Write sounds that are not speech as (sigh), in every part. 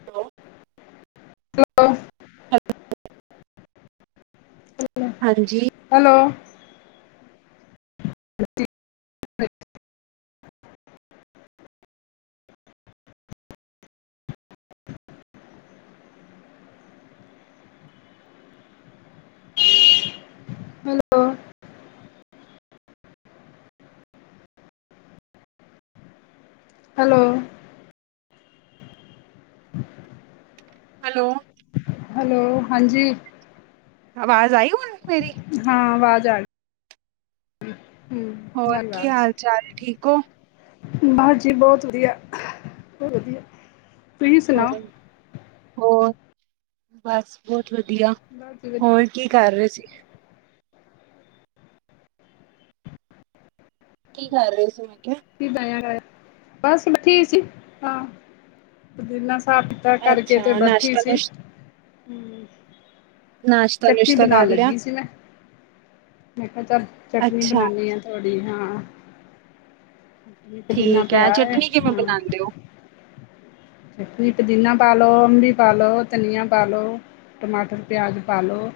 Hello hello, ਅੱਛਾ ਹਾਂਜੀ hello (inaudible) hello hello hello hello -ਹਾਂਜੀ। ਆਵਾਜ਼ ਆਈ ਹੁਣ ਮੇ ਹਾਂ ਵਾਜ਼ ਆ ਹੂੰ ਹੋਰ ਕੀ ਆਵਾਜ਼ ਹਾਲ-ਚਾਲ ਠੀਕ ਓ? ਬਸ ਜੀ ਬੋਤ ਵਧੀਆ, ਬੋ ਵਧੀਆ। ਤੁਸੀਂ ਸੁਣਾਓ ਹੋਰ, ਬਸ ਬੋਤ ਵਧੀਆ। (unintelligible) ਹੋਰ ਕੀ ਕਰ ਰੇ ਸੀ? ਕੀ ਕਰ ਰਹੇ ਸੀ ਮੈਂ ਕਿਆ? (unintelligible) ਬਸ ਉਠੀ ਸੀ ਹਾਂ, ਪੁਦੀਨਾ ਸਾ ਤਾਂ ਕਰਕੇ ਤੇ ਅੱਛਾ ਬੈਠੀ ਨਾਸ਼ਤਾ ਸੀ। ਨੁਸ਼ ਹੂੰ। ਨਾਸ਼ਤਾ ਚਟਨੀ ਨੂਸ਼ਤਾ ਬਣਾਉਣ ਕਰ ਲਿਆ? ਲੱਗੀ ਸੀ ਮੈਂ ਮੈਂ ਕਿਆ ਚਲ ਚਟਨੀ ਅੱਛਾ ਬਣਾਨੀ ਆ ਥੋੜ੍ਹੀ ਹਾਂ। ਪੁਦੀਨਾ ਠੀਕ ਹੈ ਪਿਆ ਐ ਚਟਨੀ ਕਿਵੇਂ ਹਾਂ। ਬਣਾਉਂਦੇ ਹੋ ਤੁਸੀਂ ਮੈਨੂੰ ਪੁਦੀਨਾ ਪਾਲੋ, ਅੰਬੀ ਪਾਲੋ, ਧਨੀਆ ਪਾਲੋੋ। ਟਮਾਟਰ, ਪਿਆਜ਼ ਪਾਲੋ।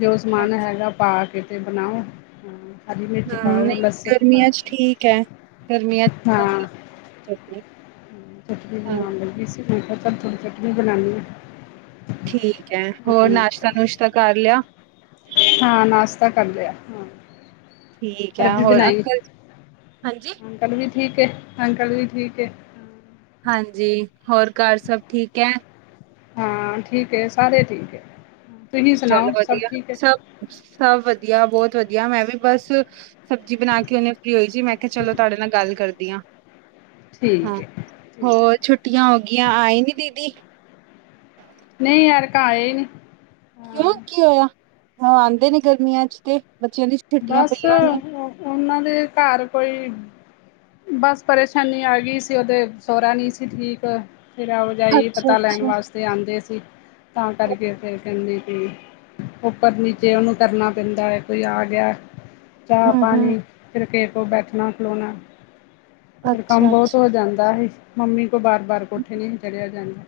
ਜੋ ਸਮਾਨ ਅੱਛਾ ਹੈਗਾ ਪਾ ਕੇ ਤੇ ਬਣਾਓ ਹਾਂ। ਹਰੀ ਮਿਰਚ ਹਾਂ ਪਾਓ ਨਈ ਲਸਣ ਪਾ ਗਰਮੀਆਂ 'ਚ ਠੀਕ ਐ। ਗਰਮੀਆਂ 'ਚ ਹਾਂ ਬਣਦੀ। ਚਟਨੀ ਹਾਂ ਬਣਾਣ ਲੱਗੀ ਸੀ ਮੈ ਖਿਆ ਚੱਲ ਥੋੜੀ ਚਟਨੀ ਬਣਾਣੀ ਆਂ। ਠੀਕ ਐ ਹੋਰ ਨਾਸ਼ਤਾ ਨੂਸ਼ਤਾ ਕਰ ਲਿਆ। ਹਾਂ ਨਾਸ਼ਤਾ ਕਰ ਲਿਆ ਹਾਂ। ਠੀਕ ਹੈ ਅਰਬੀ ਹੋਰ ਬਣਾਈ ਅੰਕਲ ਹਾਂਜੀ। ਅੰਕਲ ਵੀ ਠੀਕ ਏ-ਅੰਕਲ ਵੀ ਠੀਕ ਏ। ਹਾਂਜੀ ਹੋਰ ਘਰ ਸਭ ਠੀਕ ਐ। ਹਾਂ ਠੀਕ ਏ ਸਾਰੇ ਠੀਕ ਐ। ਤੁਹੀਂ ਚੱਲ ਸੁਣਾਓ ਸਭ ਵਧੀਆ ਠੀਕ ਐ। ਸਭ ਸਭ ਵਧੀਆ ਬੋਤ ਵਧੀਆ। ਮੈਂ ਵੀ ਬਸ ਸਬਜ਼ੀ ਬਣਾ ਕੇ ਹੁਨੇ ਫ੍ਰੀ ਹੋਈ ਸੀ। ਮੈਂ ਕਿਆ ਚਲੋ ਤਾਡੇ ਨਾਲ ਗੱਲ ਕਰਦੀ ਆਂ। ਹਾਂ ਠੀਕ ਹੈ ਠੀਕ ਹੋਰ ਛੁ ਟੀਆਂ ਹੋ ਗੀਆਂ, ਆਏ ਨੀ ਦੀਦੀ। ਨਈ ਐਰਕਾਂ ਆਏ ਨੀ। ਕਿਉਂ ਕੀ ਓਇਆ। ਓ ਆਂਦੇ ਨੀ ਗਰਮੀਆਂ 'ਚ ਤੇ ਬੱਚਿਆਂ ਦੀ ਛੁ ਬਸ ਓਨਾਂ ਦੇ ਘਰ ਕੋਈ ਬਸ ਪਰੇਸ਼ਾਨੀ ਆ ਗਈ ਸੀ, ਓਦੇ ਸੋਰਾ ਨੀ ਸੀ ਠੀਕ। ਫਿਰ ਆਓ ਜਾਈ ਅੱਛਾ ਪਤਾ ਲੈਣ ਅੱਛਾ ਵਾਸਤੇ ਆਂਦੇ ਸੀ ਤਾਂ ਕਰਕੇ ਫੇਰ। ਕਰਨੀ ਕਿਉਂ, ਉੱਪਰ ਨੀਚੇ ਓਨੂੰ ਕਰਨਾ ਪੈਂਦਾ ਏ ਕੋਈ ਆ ਗਿਆ। ਚਾਅ ਹਮ ਹਮ ਪਾਣੀ ਫੇਰ ਕਿਹੇ ਕੋ ਬੈਠਣਾ ਖਲੋਣਾ ਫੇਰ ਕੰਮ ਅੱਛਾ ਬੋਤ ਅੱਛਾ ਹੋ ਜਾਂਦਾ ਹੀ, ਮੰਮੀ ਕੋ ਬਾਰ ਬਾਰ ਕੋਠੇ ਨੀ ਹੀ ਚੜਿਆ ਜਾਂਦਾ।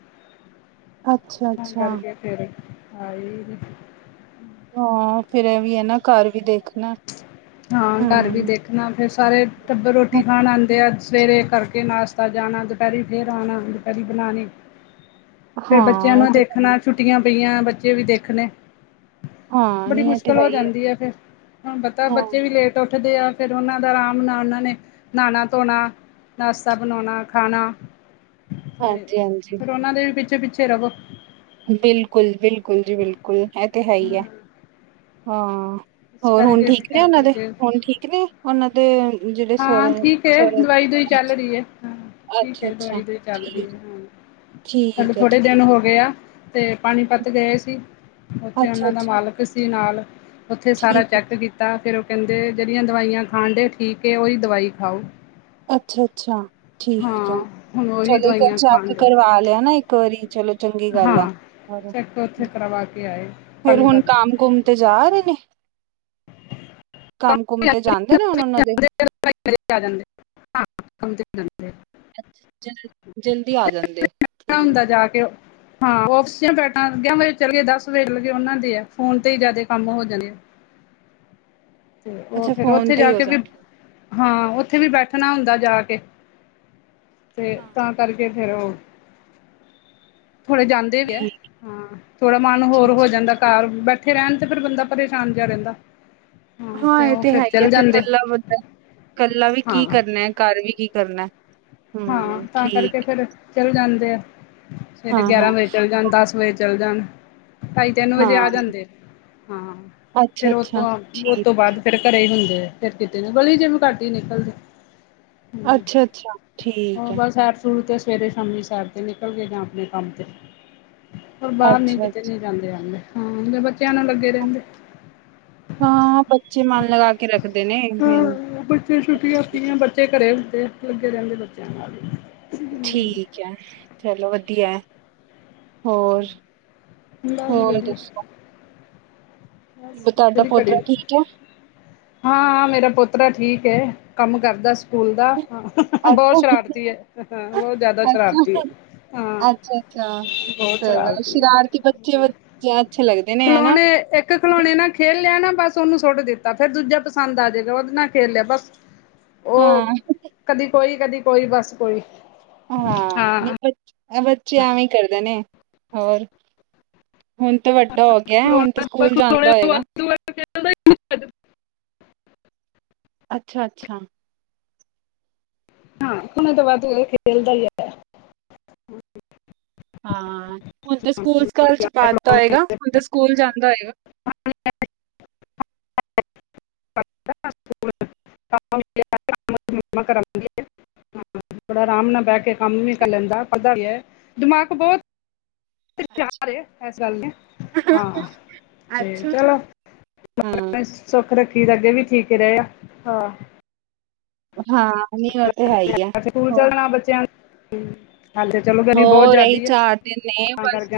ਅੱਛਾ ਤਾਂ ਅੱਛਾ ਕਰਕੇ ਫੇਰ ਆਈ ਨੀ ਹਾਂ ਫੇਰ ਐ ਵੀ ਏ ਨਾ ਘਰ ਵੀ ਦੇਖਣਾ। ਹਾਂ ਘਰ ਹਮ ਵੀ ਦੇਖਣਾ ਫੇਰ ਸਾਰੇ ਟੱਬਰ ਰੋਟੀ ਖਾਣ ਆਂਦੇ ਆ। ਸਵੇਰੇ ਕਰਕੇ ਨਾਸ਼ਤਾ ਜਾਣਾ, ਦਪੈਰੀ ਫੇਰ ਆਣਾ ਦੁਪੈਰੀ ਬਣਾਣੀ। ਫੇਰ ਬੱਚਿਆਂ ਹਾਂ ਇਹ ਨੂੰ ਤੇ ਹੈ ਹੀ ਦੇਖਣਾ, ਛੁੱਟੀਆਂ ਪਈਆਂ ਬੱਚੇ ਵੀ ਦੇਖਣੇ। ਹਾਂ ਬੜੀ ਨਹੀਂ ਇਹ ਤੇ ਮੁਸ਼ਕਿਲ ਹੈ ਹੋ ਹੀ ਹੈ ਜਾਂਦੀ ਆ ਫੇਰ। ਹੁਣ ਪਤਾ ਹਾਂ ਬੱਚੇ ਵੀ ਲੇਟ ਉੱਠਦੇ ਆ, ਫੇਰ ਓਨਾਂ ਦਾ ਆਰਾਮ ਨਾਲ ਓਨਾਂ ਨੇ ਨਾਣਾ ਧੋਣਾ। ਨਾਸ਼ਤਾ ਬਣਾਉਣਾ ਖਾਣਾ ਤੇ ਹਾਂਜੀ ਹਾਂਜੀ ਫਿਰ ਉਹਨਾ ਦੇ ਪਿੱਛੇ ਪਿੱਛੇ ਰਵੋ। ਬਿਲਕੁਲ ਬਿਲਕੁਲ ਜੀ ਬਿਲਕੁਲ ਇਹ ਤੇ ਹੈ ਹੀ ਹੈ ਹਾਂ। ਇਸ ਹੋਰ ਹੁਣ ਕਰਕੇ ਫਿਰ ਠੀਕ ਨੇ ਕਹਿਣ ਉਹਨਾਂ ਦੇ ਲੱਗੇ ਹੁਣ ਠੀਕ ਨੇ। ਉਹਨਾਂ ਦੇ ਜਿਹੜੇ ਸਹੁਰ ਹਾਂ ਠੀਕ ਹੈ ਸੁਰ ਦਵਾਈ ਦੁਈ ਚੱਲ ਰਹੀ ਹੈ ਹਾਂ ਠੀਕ ਅੱਛਾ ਹੈ ਅੱਛਾ ਦਵਾਈ ਦੁਈ ਚੱਲ ਰਹੀ ਹੈ ਠੀਕ ਠੀਕ ਹੈ ਠੀਕ। ਗਿਆ ਤੇ ਹੈ, ਪਾਣੀਪਤ ਗਏ ਸੀ ਉੱਥੇ ਅੱਛਾ ਉਹਨਾਂ ਦਾ ਅੱਛਾ ਮਾਲਕ ਸੀ ਨਾਲ। ਉੱਥੇ ਸਾਰਾ ਠੀਕ ਹੈ, ਚੈੱਕ ਕੀਤਾ ਫੇਰ ਉਹ ਕਹਿੰਦੇ ਜਿਹੜੀਆਂ ਦਵਾਈਆਂ ਖਾਣ ਡਏ ਉਹ ਠੀਕ ਏ ਉਹੀ ਦਵਾਈ ਖਾਓ। ਅੱਛਾ ਅੱਛਾ ਠੀਕ ਹੈ ਹਾਂ ਹੁਣ ਉਹੀ ਚਲੋ ਇੱਕ ਦਵਾਈਆਂ ਖਾਣ ਚੈੱਕ ਡੇ ਕਰਵਾ ਲਿਆ ਨਾ ਇੱਕ ਵਾਰੀ। ਚਲੋ ਚੰਗਾ। ਹਾਂ ਚੈੱਕ ਉੱਥੇ ਕਰਵਾ ਕੇ ਆਏ। ਫੇਰ ਹੁਣ ਪਾਣੀਪਤ। ਕੰਮ ਕੁਮ ਤੇ ਜਾ ਰਹੇ ਨੇ। ਕੰਮ ਕੁਮ ਤੇ ਜਾਂਦੇ ਨੇ ਹੁਣ ਉਹਨਾਂ ਦੇ। । (unintelligible) ਹਾਂ ਕੰਮ ਤੇ ਜਾਂਦੇ ਆ ਅ ਜਲ ਜਲਦੀ ਆ ਜਾਂਦੇ ਆ ਹੁੰਦਾ ਜਾ ਕੇ ਹਾਂ ਉਫਿਸ ਬੈਠਾਂ ਅੱ ਵਜੇ ਚਲੇ ਗਏ ਦਸ ਵਜੇ ਚੱਲ ਗਏ ਉਹਨਾਂ ਦੇ ਆ ਫੋਨ ਤੇ ਹੀ ਜਿਆਦਾ ਕੰਮ ਹੋ ਜਾਂਦੇ ਆ। ਤੇ ਉਹ ਅੱਛਾ ਫੇਰ ਫੋਨ ਉੱਥੇ ਤੇ ਹੀ ਜਾ ਹੋ ਕੇ ਵੀ ਜਾਂਦੇ ਹਾਂ ਉੱਥੇ ਵੀ ਬੈਠਣਾ ਹੁੰਦਾ ਜਾ ਕੇ ਤੇ ਹਾਂ ਕੰ ਹਾਂ, ਕਰਕੇ ਫਿਰ ਉਹ ਥੋੜੇ ਜਾਂਦੇ। ਠੀਕ ਥੋੜਾ ਮਨ ਅੱਛਾ ਹੋਰ ਹੋ ਅੱਛਾ ਜਾਂਦਾ ਘਰ ਬੈਠੇ ਰਹਿਣ ਤੇ ਫਿਰ ਬੰਦਾ ਪਰੇਸ਼ਾਨ ਜਿਹਾ ਰਹਿੰਦਾ। ਹਾਂ ਇਹ ਤੇ ਹੈ ਹੀ ਹੈ ਫਿਰ ਇਕੱਲਾ ਬੰਦਾ ਇਕੱਲਾ ਵੀ ਹਾਂ ਕੀ ਕਰਨਾ ਘਰ ਵੀ ਕੀ ਕਰਨਾ। ਹਾਂ ਹੂੰ, ਤਾਂ ਕਰਕੇ ਠੀਕ ਫਿਰ ਚਲੇ ਜਾਂਦੇ ਆ ਸਵੇਰੇ ਹਾਂ-ਹਾਂ, ਗਿਆਰਾਂ ਵਜੇ ਚਲੇ ਜਾਣ ਦਸ ਵਜੇ ਚੱਲ ਜਾਣ ਢਾਈ ਤਿੰਨ ਵਜੇ ਹਾਂ ਆ ਜਾਂਦੇ ਹਾਂ ਫੇਰ ਅੱਛਾ-ਅੱਛਾ, ਉਹਤੋਂ ਉ ਠੀਕ ਤੋਂ ਬਾਦ ਫੇਰ ਘਰੇ ਹੀ ਹੁੰਦੇ ਆ ਫੇਰ ਕਿਤੇ ਨਾ ਗਲੀ ਚ ਵੀ ਘੱਟ ਈ ਨਿਕਲਦੇ ਹਮ ਅੱਛਾ, ਅੱਛਾ ਉਹ ਬਸ ਸੈਰ ਸੂਰ ਤੇ ਸਵੇਰੇ ਸ਼ਾਮੀ ਸੈਰ ਤੇ ਨਿਕਲ ਗਏ ਜਾ ਆਪਣੇ ਕੰਮ ਤੇ ਪਰ ਬਾਹਰ ਨਹੀਂ ਕਿਤੇ ਅੱਛਾ-ਅੱਛਾ, ਨਹੀਂ ਜਾਂਦੇ ਆਦੇ ਜਾ ਬੱਚਿਆਂ ਨਾਲ ਲੱਗੇ ਰਹਿੰਦੇ ਹਾਂ ਬੱਚੇ ਮਨ ਲਗਾ ਕੇ ਰੱਖ ਰੱਖਦੇ ਨੇ ਮੈਨੂੰ ਹਾਂ ਬੱਚੇ ਛੁੱਟੀਆ ਹੁੰਦੀਆਂ ਬੱਚੇ ਘਰੇ ਹੁੰਦੇ ਲੱਗੇ ਰਹਿੰਦੇ ਬੱਚਿਆਂ ਨਾਲ ਹੀ ਠੀਕ ਏ ਚਲੋ ਵਧੀਆ ਹੋਰ ਬਸ ਜੀ ਵਧੀਆ ਬਸ ਬ- ਤੁਹਾਡਾ ਕਿਹੜੀ ਪੋਤਰਾ ਘੜੀ ਠੀਕ ਹੈ। ਹਾਂ ਮੇਰਾ ਪੁੋਤਰਾ ਠੀਕ ਏ ਕੰਮ ਕਰਦਾ ਸਕੂਲ ਦਾ ਬੋਤ ਸ਼ਰਾਰਤੀ ਏ ਹ ਬੋਤ ਜ਼ਾਦਾ ਸ਼ਰਾਰਤੀ ਏ ਅੱਛਾ, ਅੱਛਾ ਚ ਸ਼ਰਾਰਤੀ ਬੱਚੇ ਅੱਛੇ ਲੱਗਦੇ ਨੇ ਹਨਾ ਖਿਲੌਣੇ ਇੱਕ ਖਲੌਣੇ ਨਾਲ ਖੇਲ ਲਿਆ ਨਾ ਬਸ ਉਹਨੂੰ ਸੁੱਟ ਦਿੱਤਾ ਫੇਰ ਦੂਜਾ ਪਸੰਦ ਆ ਜੇਗਾ ਉਹਦੇ ਨਾਲ ਖੇਲ ਲਿਆ ਬਸ ਉਹ ਹਾਂ ਕਦੀ ਕੋਈ ਕਦੀ ਕੋਈ ਬਸ ਕੋਈ ਹਾਂ ਨਹੀਂ ਆ ਬੱਚੇ ਐਵੇਂ ਈ ਕਰਦੇ ਨੇ ਹੋਰ ਹੁਣ ਤਾਂ ਵੱਡਾ ਹੋ ਗਿਆ ਗਿਆ ਹੁਣ ਤੇ ਸਕੂਲ ਜਾਂਦਾ ਹੋਏਗਾ ਦੂ (unintelligible) ਅੱਛਾ, ਅੱਛਾ ਹਾਂ ਓਨਾਂ ਤਾਂ ਵਾਧ ਖੇਲਦਾ ਹੀ ਆਯਾ ਐ। ਹਾਂ ਹੁਨ ਤਾਂ ਸਕੂਲ- ਸਕਾਲ ਚ ਪਾਤਾ ਹੋਏਗਾ ਹੁਨ ਤਾਂ ਸਕੂਲ ਜਾਂਦਾ ਹੋਏਗਾ। ਕਰਗੇ (unintelligible) ਬੜੇ ਆਰਾਮ ਨਾਲ ਬਹਿ ਕੇ ਕੰਮ ਵੀ ਕਰ ਲੈਂਦਾ ਪਤਾ ਵੀ ਏ ਦਿਮਾਗ ਬੋਤ ਹੋਸ਼ਿਆਰ ਏ ਇਸ ਗੱਲ ਨੀ ਐ, ਹਾਂ ਤੇ ਅੱਛਾ। ਚਲੋ। ਹਾਂ ਸੁੱਖ ਰੱਖੀ ਤੇ ਅੱਗੇ ਵੀ ਠੀਕ ਰੇ ਆ, ਹਾਂ ਹਾਂ ਨਈ ਸਕੂਲ ਜਾਣਾ ਬੱਚਿਆਂ ਨੇ ਹਾਲੇ। ਚਲੋ ਗਰਮੀ ਬਹੁਤ ਹੋਰ ਏ ਹੀ ਜ਼ਿਆਦੀ ਹੈ ਚਾਰ ਦੀਨ ਨੇ ਤਾਂ ਬਸ,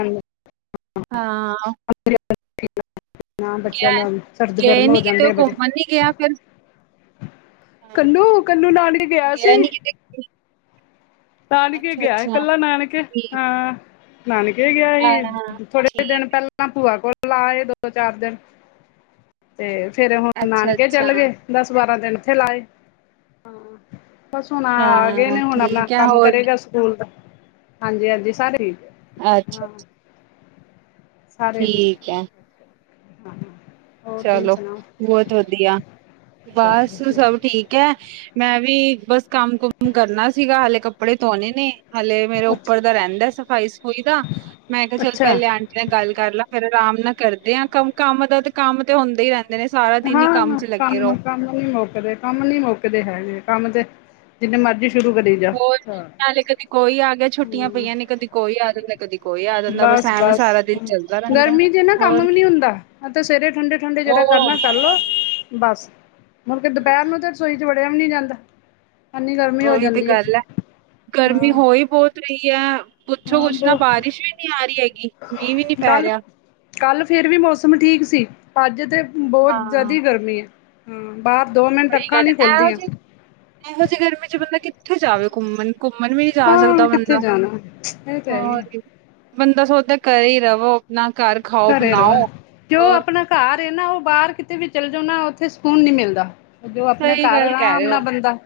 ਹਾਂ ਅੱ (unintelligible) ਨਾ ਗਿਆ ਬੱਚਿਆਂ ਦਾ ਸਰਦ ਗਏ ਗਰਮ ਹੋ ਨੀ ਕਿਤੇ ਜਾਂਦੇ ਉਹ ਆ ਬੜੇ। ਘੁੰਮਣ ਨੀ ਗਿਆ ਫਿਰ ਹਾਂ। ਕੰਨੂੰ- ਕੰਨੂੰ ਨਾਲ ਈ ਗਿਆ ਸੀ। ਨੀ ਕਿਤੇ ਨਾਨਕੇ ਅੱਛਾ ਗਿਆ ਅੱਛਾ। ਕੱਲਾ ਨਾਨਕੇ, ਠੀਕ ਹਾਂ। ਨਾਨਕੇ ਗਿਆ ਹੀ, ਹਾਂ ਥੋੜੇ ਠੀਕ ਦਿਨ ਪਹਿਲਾਂ ਪੂਆ ਕੋਲ ਲਾਏ ਦੋ- ਚਾਰ ਦਿਨ ਤੇ ਫੇਰ ਹੁਣ ਅੱਛਾ ਨਾਨਕੇ ਅੱਛਾ ਚੱਲ ਗੇ। ਦਸ ਬਾਰਾਂ ਦਿਨ ਓਥੇ ਲਾਏ, ਹਾਂ ਬਸ ਹੁਣ ਆ ਗਏ ਹਾਂ ਨੇ ਹੁਣ ਆਪਣਾ। ਠੀਕ ਹੈ ਹੋਰ ਫੇਰ ਆ ਸਕੂਲ ਦਾ ਹਾਂਜੀ- ਹਾਂਜੀ ਸਾਰੇ ਹੈ, ਅੱਛਾ ਹਾਂ ਠੀਕ ਏ ਹਹ (unintelligible) ਚਲੋ ਬੋਤ ਵਧੀਆ, ਸਭ ਬਸ ਵਧੀਆ ਸਭ ਜੀ। ਠੀਕ। ਕ ਐ ਮੈਂ ਵੀ ਬਸ ਕੰਮ ਕੁਮ ਕਰਨਾ ਸੀਗਾ ਹਲੇੇ ਕੱਪੜੇ ਤੋਨੇ ਨੇ। ਹਾਲੇ ਮੇਰੇ ਉੱਪਰ ਦਾ ਰਹਿੰਦਾ ਐ ਸਫ਼ਾਈ ਸਫ਼ੂਈ ਦਾ, ਮੈਂ ਕਿਆ ਚੱਲ ਅੱਛਾ ਪਹਿਲੇ ਆਂਟੀ ਨਾਲ ਗੱਲ ਕਰ ਲਾ ਫੇਰ ਆਰਾਮ ਨਾਲ ਕਰਦੇ ਆਂ ਕੰਮ, ਕੰਮ ਦਾ ਤੇ ਕੰਮ ਤੇ ਹੁੰਦਾ ਈ ਰਹਿੰਦੇ। ਨੇ ਸਾਰਾ ਦਿਨ ਹੀ ਕੰਮ ਹਾਂ ਚ ਲੱਗੇ ਰਹੋ ਕੰਮ ਤਾ ਨਈ ਮੌਕਦੇ। ਕੰਮ ਨੀ ਮੁੱਕਦੇ ਹੈਗੇ ਕੰਮ ਤੇ ਜਿੰਨੇ ਮਰਜ਼ੀ ਸ਼ੁਰੂ ਕਰੀ ਜਾ ਹੋਰ ਨਾਲੇ ਕਦੇ ਕੋਈ ਆ ਗਿਆ ਛੁੱਟੀਆਂ ਹੂੰ ਪਈਆਂ ਨੇ ਕਦੀ ਕੋਈ ਆ ਜਾਂਦਾ। ਕਦੀ ਕੋਈ ਆ ਜਾਂਦਾ, ਬਸ ਐਵੇਂ ਸਾਰਾ ਦਿਨ ਚੱਲਦਾ ਰਹਿੰਦਾ, ਹੋਰ ਕੀ। ਤੇ ਸਵੇਰੇ ਠੰਡੇ-ਠੰਡੇ ਜਿਹੜਾ ਉਹ ਕਰਨਾ ਕਰ ਲੋ, ਬਸ। ਹੁਣ ਤੇ ਦੁਪਹਿਰ ਨੂੰ ਤੇ ਰਸੋਈ ਚ' ਵੜਿਆ ਵੀ ਨੀ ਜਾਂਦਾ। ਇੰਨੀ ਗਰਮੀ ਹੋ ਉਹੀ ਤੇ ਜਾਂਦੀ ਹੈ ਗੱਲ ਐ। ਗਰਮੀ ਹਾਂ ਹੋ ਹੀ ਬੋਤ ਰਹੀ ਐ, ਪੁੱਛੋ ਹਾਂ ਕੁਛ ਨਾ ਬ ਬਾਰਿਸ਼ ਵੀ ਨੀ ਆ ਰਹੀ ਹੈਗੀ ਮੀਂਹ ਵੀ ਨੀ ਪੈ ਕੱਲ ਰਿਹਾ। ਕੱਲ ਫੇਰ ਵੀ ਮੌਸਮ ਠੀਕ ਸੀ। ਅੱਜ ਤੇ ਬੋਤ ਹਾਂ, ਜ਼ਾਦੀ ਗਰਮੀ ਐ। ਹੂੰ ਬਾਹਰ ਦੋ ਮਿੰਟ ਸਹੀ ਅੱਖਾਂ ਗੱਲ ਨਈ ਐ। ਖੁਲ ਇਹੋ ਦੀਆਂ। ਜਿਹੀ ਇਹੋ ਜਿਹੀ ਗਰਮੀ ਚ' ਬੰਦਾ ਕਿੱਥੇ ਜਾਵੇ ਘੁੰਮਣ। ਘੁੰਮਨ ਵੀ ਨੀ ਜਾ ਹਾਂ ਸਕਦਾ ਕਿੱਥੇ ਬੰਦਾ, ਜਾਣਾ ਇਹ ਤਾਂ ਹੈ ਹੀ ਹੋਰ ਹੈ ਕਿ ਬੰਦਾ ਸੋਚਦਾ ਕਰੇ ਹੀ ਰਵੋ ਆਪਣਾ ਘਰ ਖਾਓ, ਘਰੇ ਰਵਨ ਬਣਾਓ। ਕਿਓ ਹੋਰ ਆਪਣਾ ਘਰ ਐ ਨਾ ਉ ਬਾਹਰ ਕਿਤੇ ਵੀ ਚਲ ਜਾਓ ਨਾ ਉੱਥੇ ਸਕੂਨ ਨੀ ਮਿਲਦਾ। ਜੋ ਆਪਣੇ ਸਹੀ ਘਰ ਗੱਲ ਕਹਿ ਆਰਾਮ ਰਹੇ ਨਾਲ ਹੋ, ਬੰਦਾ।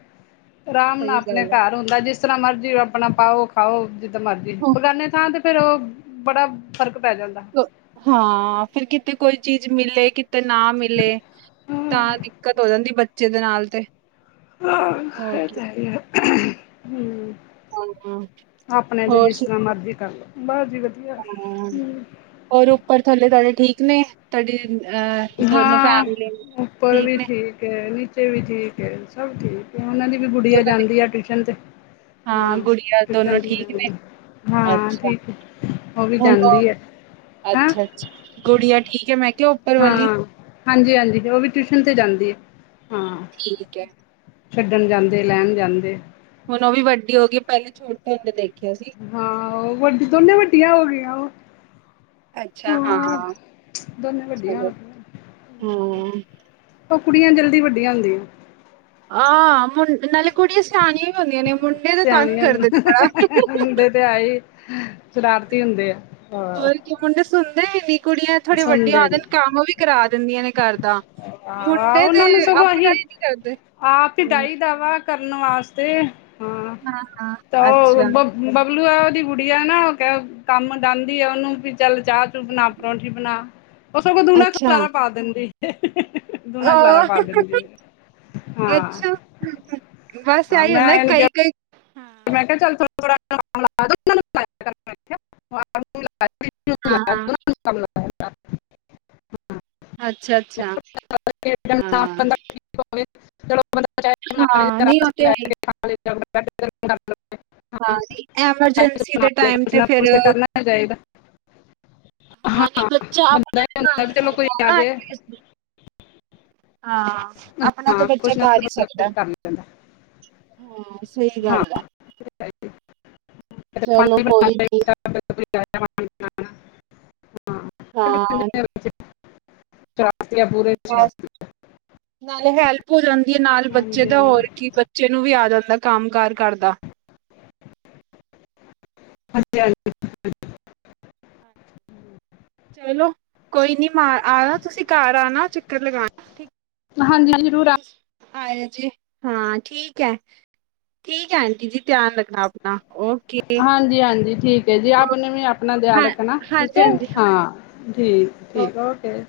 ਆਰਾਮ ਨਾਲ ਸਹੀ ਆਪਣੇ ਗੱਲ ਹੈ। ਘਰ। ਹੁੰਦਾ ਜਿਸ ਤਰਾਂ ਮਰਜ਼ੀ ਆਪਣਾ ਪਾਓ-ਖਾਓ ਜਿੱਦਾ ਮਰਜੀ ਹਾਂ, ਬਗਾਨੇ ਥਾਂ ਤੇ ਫੇਰ ਉਹ ਬੜਾ ਫ਼ਰਕ ਪੈ ਜਾਂਦਾ। ਹਾਂ ਫੇਰ ਕਿਤੇ ਕੋਈ ਚੀਜ਼ ਮਿਲੇ ਕਿਤੇ ਤੇ ਨਾ ਮਿਲੇ ਹਾਂ ਤਾਂ ਦਿੱਕਤ ਹੋ ਜਾਂਦੀ ਬੱਚੇ ਦੇ ਨਾਲ ਤੇ। ਹਾਂ ਹੋਰ ਇਹ ਕੀ ਤਾਂ ਹੈ ਹੀ ਆ ਹੂੰ। ਹਾਂ, ਆਪਣੇ ਤੇ ਹੋਰ ਜਿਸ ਤਰ੍ਹਾਂ ਮਰਜੀ ਕਰੋ ਬਸ ਜੀ ਵਧੀਆ ਸੁਣਾਓ? ਹ। ਹੋਰ ਉੱਪਰ ਥੱਲੇ ਤੁਹਾਡੇ ਠੀਕ ਨੇ ਤੁਹਾਡੀ ਅਹ ਦੋਨੋ ਹਾਂ। ਫੈਮਲੀ ਉੱਪਰ ਵੀ ਠੀਕ ਏ, ਨੀਚੇ ਵੀ ਠੀਕ ਏ, ਸਭ ਠੀਕ। ਓਨਾਂ ਦੀ ਵੀ ਗੁੜੀਆ ਦੋਨਾਂ ਦੀ ਜਾਂਦੀ ਆ ਟਿਊਸ਼ਨ ਤੇ ਹਾਂ, ਗੁੜੀਆ ਦੋਨੋ ਟਿਊਸ਼ਨ ਤੇ ਠੀਕ ਨੇ? ਜਾਂਦੀ ਏ। ਹਾਂ, ਅੱਛਾ, ਠੀਕ ਏ ਉਹ ਵੀ ਹੁਣ ਉਹ ਜਾਂਦੀ ਏ। ਅੱਛਾ-ਅੱਛਾ ਗੁੜੀਆ ਠੀਕ ਏ ਮੈਂ ਕਿਹਾ ਓ ਹਾਂ। ਹਾਂਜੀ-ਹਾਂਜੀ ਓ ਵੀ ਟਿਊਸ਼ਨ ਤੇ ਜਾਂਦੀ ਏ, ਹਾਂ। ਠੀਕ ਐ। ਛੱਡਣ ਜਾਂਦੇ, ਲੈਣ ਜਾਂਦੇ। ਹੁਣ ਓ ਵੀ ਵੱਡੀ ਹੋ ਗਈ, ਪੇਲੇ ਛੋਟੇ ਹੁੰਦੇ ਦੇਖਿਆ ਸੀ। ਹਾਂ। ਵੱਡੀ ਦੋਨੋ ਵੱਡੀਆਂ ਹੋ ਗਈਆਂ ਵਾ। ਅੱਛਾ, ਹਾਂ। ਦੋਨੇ ਵੱਡੀਆਂ ਹੋ ਚਲੋ ਗਈਆਂ ਹਮ। ਸਗੋ ਕੁੜੀਆਂ ਜਲਦੀ ਵੱਡੀਆਂ ਹੁੰਦੀਆਂ। ਹਾਂ ਮੁ ਨਾਲੇ ਕੁੜੀਆਂ ਸਿਆਣੀਆਂ ਵੀ ਹੁੰਦੀਆਂ ਨੇ ਮੁੰਡੇ ਦਾ ਤੰਗ ਕਰਦੇ ਨੇ ਬੜਾ ਹਹ ਓ, ਤੇ, ਹੈ, ਈ, ਸ਼ਰਾਰਤੀ ਹੁੰਦੇ ਆ, ਹਾ ਕੇ ਮੁੰਡੇ ਸੁਣਦੇ ਹੈਨੀ, ਕੁੜੀਆਂ ਥੋੜੀਆਂ ਵੱਡੀਆਂ ਹੋ ਸੁਣਦੇ ਜਾਣ ਕੰਮ ਵੀ ਕਰਾ ਦਿੰਦੀਆਂ ਨੇ ਘਾਰ ਦਾ। ਆਹ ਮੁੰਡੇ ਤੇ ਓਨਾਂ ਨੂੰ ਸਗੋਂ ਆਪਣਾ ਅਸੀ ਈ ਨੀ ਕਰਦੇ, ਆਪ ਈ ਡਾਹੀ ਦਾ ਵਾ ਕੰਮ ਕਰਨ ਵਾਸਤੇ, ਹਾਂ, ਹਾਂ-ਹਾਂ, ਤਾਂ ਓ, ਅੱਛਾ। ਬ ਬਬਲੂ ਆ, ਓਦੀ ਗੁੜੀਆ ਨਾ ਉਹ ਕ ਕੰਮ ਡਾਂਦੀ ਆ ਓਨੂੰ ਵੀ ਚੱਲ ਚਾਹ ਬਣਾ ਪਰੌਠੀ ਬਣਾ ਉਹ ਸਗੋਂ ਦੁਗਣਾ ਅੱਛਾ, ਖਲਾਰਾ ਪਾ ਦਿੰਦੀ ਹਹ ਦੁਗਣਾ ਖਲਾਰਾ ਪਾ ਉਹ ਦਿੰਦੀ। ਹਾਂ ਅੱਛਾ, ਬਸ ਹਾਂ ਏਹੀ ਮੈਂ ਹੁੰਦਾ ਇਹਨੂੰ ਕਿਹਾ ਕਈ-ਕਈ ਮੈਂ ਕੇਹਾ ਚੱਲ ਥੋੜਾ-ਥੋੜਾ ਕੰਮ ਕਰਾ ਦੋ, ਮੈ ਤਾਨੂੰ ਪੈਕ ਕਰ ਦਿਨੀ ਆ। (unintelligible) ਹਾਂ-ਹਾਂ। ਅੱਛਾ-ਅੱਛਾ, ਹਾਂ। ਬੰਦਾ ਹਾਂ, ਨਹੀਂ ਉਹ ਤੇ ਹੈ ਹੀ, (unintelligible) ਹਾਂਜੀ। ਐਮਰਜੈਂਸੀ ਦੇ ਟਾਈਮ ਤੇ ਫੇਰ ਦੇਖਾ ਜਾਏਗਾ। ਹਾਂ, ਨਈ ਬੱਚਾ ਬੰਦਾ ਆਪਣਾ ਇਹ ਤਾ ਕਾਰ ਹੁੰਦਾ ਵੀ ਹੀ ਚਲੋ ਕੋਈ ਆ ਸਕਦਾ ਜੇ ਹੈ। ਹਾਂ। ਆਪਣਾ ਤਾਂ ਹਾਂ ਬੱਚਾ ਕੁਛ ਨਾ ਕਰ ਕੁਛ ਈ ਬੰਦਾ ਕੁਝ ਸਕਦਾ। ਕਰ ਲੈਂਦਾ ਹਾਂ ਸਹੀ ਹਾਂ ਗੱਲ ਆ, ਚਲੋ ਕੋਈ ਨੀ। (unintelligible) ਹਾਂ ਕਰ ਤੀ, ਆ ਪੂਰੀ ਇੱਛਾ। ਬਸ ਨਾਲੇ ਹੈਲਪ ਹੋ ਜਾਂਦੀ ਐ ਨਾਲ ਬੱਚੇ ਹਾਂਜੀ ਹਾਂਜੀ ਦਾ ਹੋਰ ਹਾਂਜੀ ਕੀ ਬੱਚੇ ਨੂੰ ਵੀ ਆ ਜਾਂਦਾ ਕੰਮ ਕਾਰ ਘਰ ਦਾ। ਹਾਂਜੀ- ਹਾਂਜੀ। ਚਲੋ ਕੋਈ ਨੀ ਮ ਆਣਾ ਤੁਸੀਂ ਘਰ ਆਣਾ, ਚੱਕਰ ਲਗਾਣਾ, ਠੀਕ ਹਾਂਜੀ ਹਾਂਜੀ, ਜ਼ਰੂਰ ਆ- ਆਏਆ, ਜੇ ਹਾਂ ਠੀਕ ਐ। ਠੀਕ ਆ ਆਂਟੀ ਜੀ ਧਿਆਨ ਰੱਖਣਾ ਆਪਣਾ ਓਕੇ। ਹਾਂਜੀ -ਹਾਂਜੀ ਠੀਕ ਏ ਜੀ, ਆਪ ਨੇ ਵੀ ਆਪਣਾ ਧਿਆਨ ਰੱਖਣਾ ਠੀਕ ਏ, ਹਾਂ। ਠੀਕ- ਠੀਕ ਓਕੇ।